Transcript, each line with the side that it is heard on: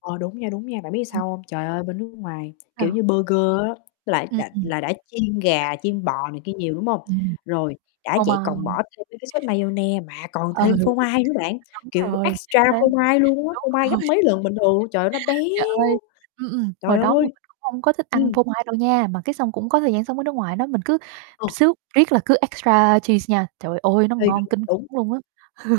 left: Ờ, đúng nha, đúng nha. Bạn biết
right: Ừm.
left: sao hông? Trời ơi bên nước ngoài, kiểu
right: Sao?
left: như, burger á là
right: Ừm, ừm.
left: đã là đã chiên gà, chiên bò này kia nhiều, đúng hông?
right: Ừm,
left: Rồi, đã
right: phô mai
left: vậy còn
right: hả?
left: bỏ thêm mấy cái sốt maiyonnaise mà còn
right: Ờ,
left: thêm phô mai nữa bạn,
right: đúng
left: kiểu,
right: rồi,
left: extra
right: chính xác,
left: phô mai luôn á,
right: đúng
left: phô
right: rồi.
left: mai gấp mấy lần bình thường luôn. Trời ơi, nó
right: Trời ơi,
left: béo.
right: ừm, ừm, hồi
left: Trời
right: đó mà
left: ơi!
right: mình cũng hông có thích ăn
left: Ừm.
right: phô mai đâu nha, mà cái xong cũng có thời gian sống ở nước ngoài đó, mình cứ
left: Ờ.
right: xước riết là cứ extra cheese nha, trời ơi, nó
left: Ê,
right: ngon
left: đúng,
right: kinh
left: đúng.
right: khủng luôn á.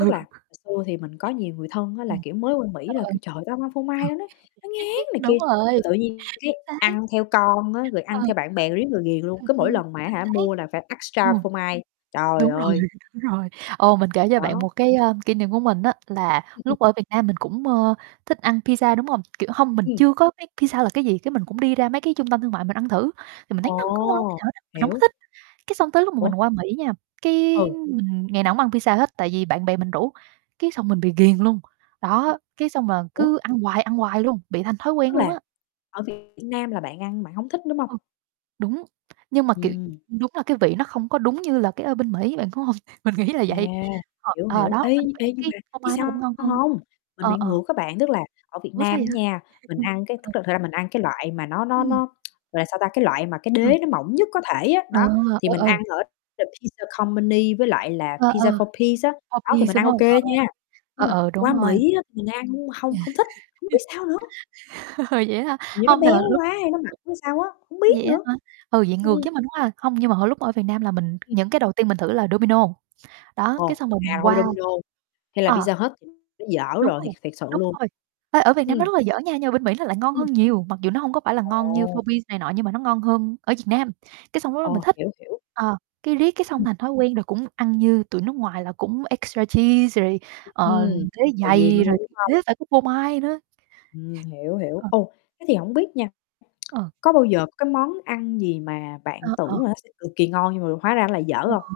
left: Tức là hồi xưa thì mình có nhiều người thân á là,
right: Ừm.
left: kiểu, mới qua Mỹ
right: Trời
left: là
right: ơi.
left: kêu: "Trời, tao hông ăn phô
right: Ừ.
left: mai, nó nó nó ngán" này
right: Đúng
left: kia,
right: rồi.
left: rồi tự nhiên cái
right: Chính xác.
left: ăn theo con á, rồi
right: Ừ,
left: ăn
right: ừ.
left: theo bạn bè rồi riết rồi ghiền luôn,
right: Ừm,
left: cứ mỗi
right: ừm.
left: lần mà, á
right: Chính
left: hả,
right: xác.
left: mua là phải extra
right: Ồ.
left: phô mai, trời
right: Đúng rồi,
left: ơi!
right: đúng rồi, ồ, mình kể cho bạn
left: Đó.
right: một cái, ơ, kỷ niệm của mình á là
left: Ừm, ừm.
right: lúc ở Việt Nam mình cũng, ơ, thích ăn pizza, đúng hông? Kiểu, hông mình
left: Ừm.
right: chưa có biết pizza là cái gì, cái mình cũng đi ra mấy cái trung tâm thương mại mình ăn thử, thì mình thấy nó hông có ngon tí
left: Ồ,
right: nào hết á, mình hông có
left: hiểu.
right: thích. Cái xong tới lúc mà
left: Ủa?
right: mình qua Mỹ nha, cái
left: Ừ.
right: mình ngày nào cũng ăn pizza hết tại vì bạn bè mình rủ, cái xong mình bị ghiền luôn,
left: À,
right: đó. Cái xong là
left: ủa?
right: cứ ăn hoài, ăn hoài luôn, bị thành thói
left: Tức
right: quen luôn á.
left: là ở Việt Nam là bạn ăn bạn hông thích, đúng hông?
right: Ừm. Đúng, nhưng mà, kiểu,
left: Ừm.
right: đúng là cái vị nó không có đúng như là cái ở bên Mỹ, bạn có hông? Mình nghĩ là
left: À,
right: vậy,, ờ,
left: hiểu,
right: ờ,
left: hiểu.
right: đó
left: Ê,
right: bên Mỹ
left: ê, nhưng
right: cái
left: mà
right: phô
left: biết
right: mai nó
left: sao
right: cũng ngon hơn,
left: hông? Mình
right: ờ,
left: bị
right: ờ.
left: ngược á bạn, tức là ở Việt
right: Ủa, sao
left: Nam á
right: vậy?
left: nha, mình
right: Ừm,
left: ăn cái
right: ờ.
left: thực thực ra mình ăn cái loại mà nó nó
right: Ừm.
left: nó, gọi là, sao ta, cái loại mà cái
right: Ừm.
left: đế nó mỏng nhất có thể á,
right: Ờ,
left: đó, thì
right: ờ,
left: mình
right: ờ.
left: ăn ở The Pizza Company với lại là
right: Ờ,
left: Pizza
right: ờ,
left: 4P's á, đó thì
right: 4P's,
left: mình
right: đúng
left: ăn ô
right: hông? Ờ,
left: kê
right: rồi.
left: nha, nhưng
right: Ờ,
left: mà
right: ờ, đúng
left: qua
right: rồi.
left: Mỹ á mình ăn hông không thích, hông biết sao nữa.
right: Vậy hả?
left: Hình như nó
right: Hông, thật ra
left: béo
right: lúc
left: quá hay nó mặn
right: lúc
left: hay sao á, hông
right: Vậy
left: biết
right: á
left: nữa.
right: hả? Ừ, vậy ngược
left: ừm.
right: với mình quá ha. Không, nhưng mà hồi lúc ở Việt Nam là mình
left: Ừm.
right: những cái đầu tiên mình thử là Domino's, đó, cái
left: Ồ,
right: xong rồi
left: à,
right: mình
left: Do
right: qua
left: Domino's hay là
right: ờ.
left: Pizza Hut thì nó dở
right: Đúng
left: rồi, thiệt
right: rồi,
left: thiệt sự
right: đúng
left: luôn.
right: rồi, ê, ở Việt Nam nó
left: Ừm.
right: rất là dở nha nhưng ở bên Mỹ nó lại ngon hơn
left: Ừm.
right: nhiều, mặc dù nó hông có phải là ngon như
left: Ồ.
right: 4P's này nọ nhưng mà nó ngon hơn ở Việt Nam. Cái xong lúc đó mình
left: Ồ,
right: thích,
left: hiểu, hiểu.
right: ờ, cái riết cái xong
left: Ừm.
right: thành thói quen rồi cũng ăn như tụi nước ngoài là cũng extra cheese rồi, ờ,
left: Ừm,
right: đế
left: rồi ghiền
right: dày
left: luôn,
right: rồi
left: đúng
right: đế
left: hông?
right: phải có phô mai nữa.
left: Ừm, hiểu, hiểu.
right: Ờ.
left: Ồ, thế thì hổng biết nha,
right: Ừ.
left: có bao giờ có cái món ăn gì mà
right: Ờ,
left: bạn
right: ờ.
left: tưởng là nó sẽ cực kỳ ngon nhưng mà hóa ra nó lại dở
right: Ờ.
left: hông?